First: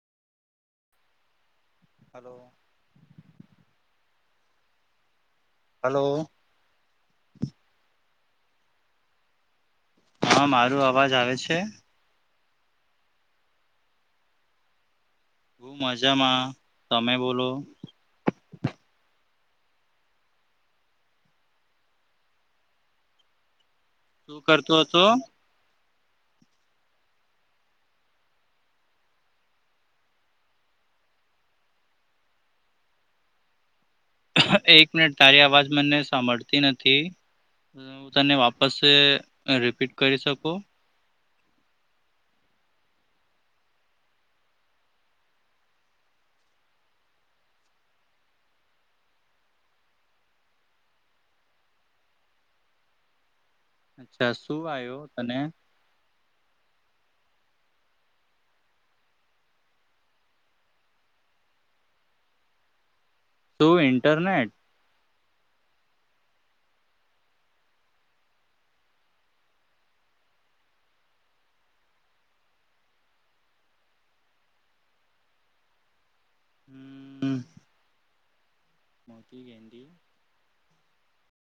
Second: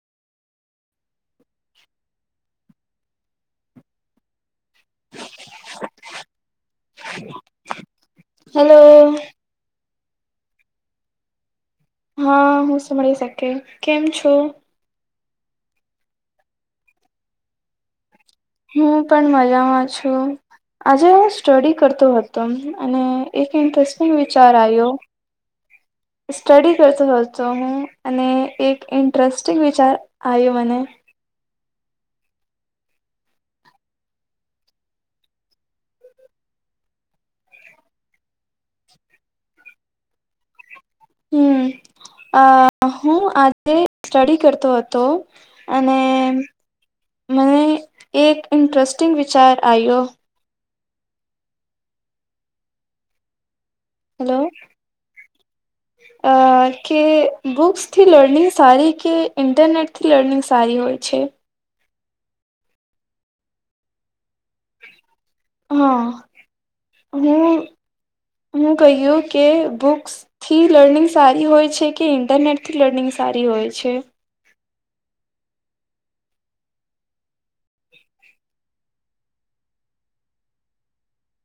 Hello. Hello. Hello. હા મારો અવાજ આવે છે? હા, હું સાંભળી શકે કેમ છો? હું મજામાં, તમે બોલો? હું પણ મજામાં છું. આજે હું સ્ટડી કરતો હતો અને એક ઇન્ટ્સ સ્ટિંગ શું વિચાર કરતો આવ્યો. હતો સ્ટડી કરતો હ તો હું, અને એક ઇન્ટરેસ્ટિંગ વિચાર આવ્યો મને. એક મિનિટ તારી અવાજ મને સાંભળતી નથી, હું તને વાપસ રિપીટ કરી સકો? હમ, અ હું આજે સ્ટડી કરતો હતો, અને મને એક ઇન્ટરેસ્ટિંગ વિચાર આયો. અચ્છા હેલો, શું આવ્યો તને અ કે બુક્સથી લર્નિંગ સારી કે ઇન્ટરનેટથી લર્નિંગ સારી હોય છે? તું ઇન્ટરનેટ. હા હું હું કહ્યું કે બુક્સ થી લર્નિંગ સારી હોય છે કે ઇન્ટરનેટથી લર્નિંગ સારી હોય છે? હમ. મોકી ગન્ટી [unintelligible]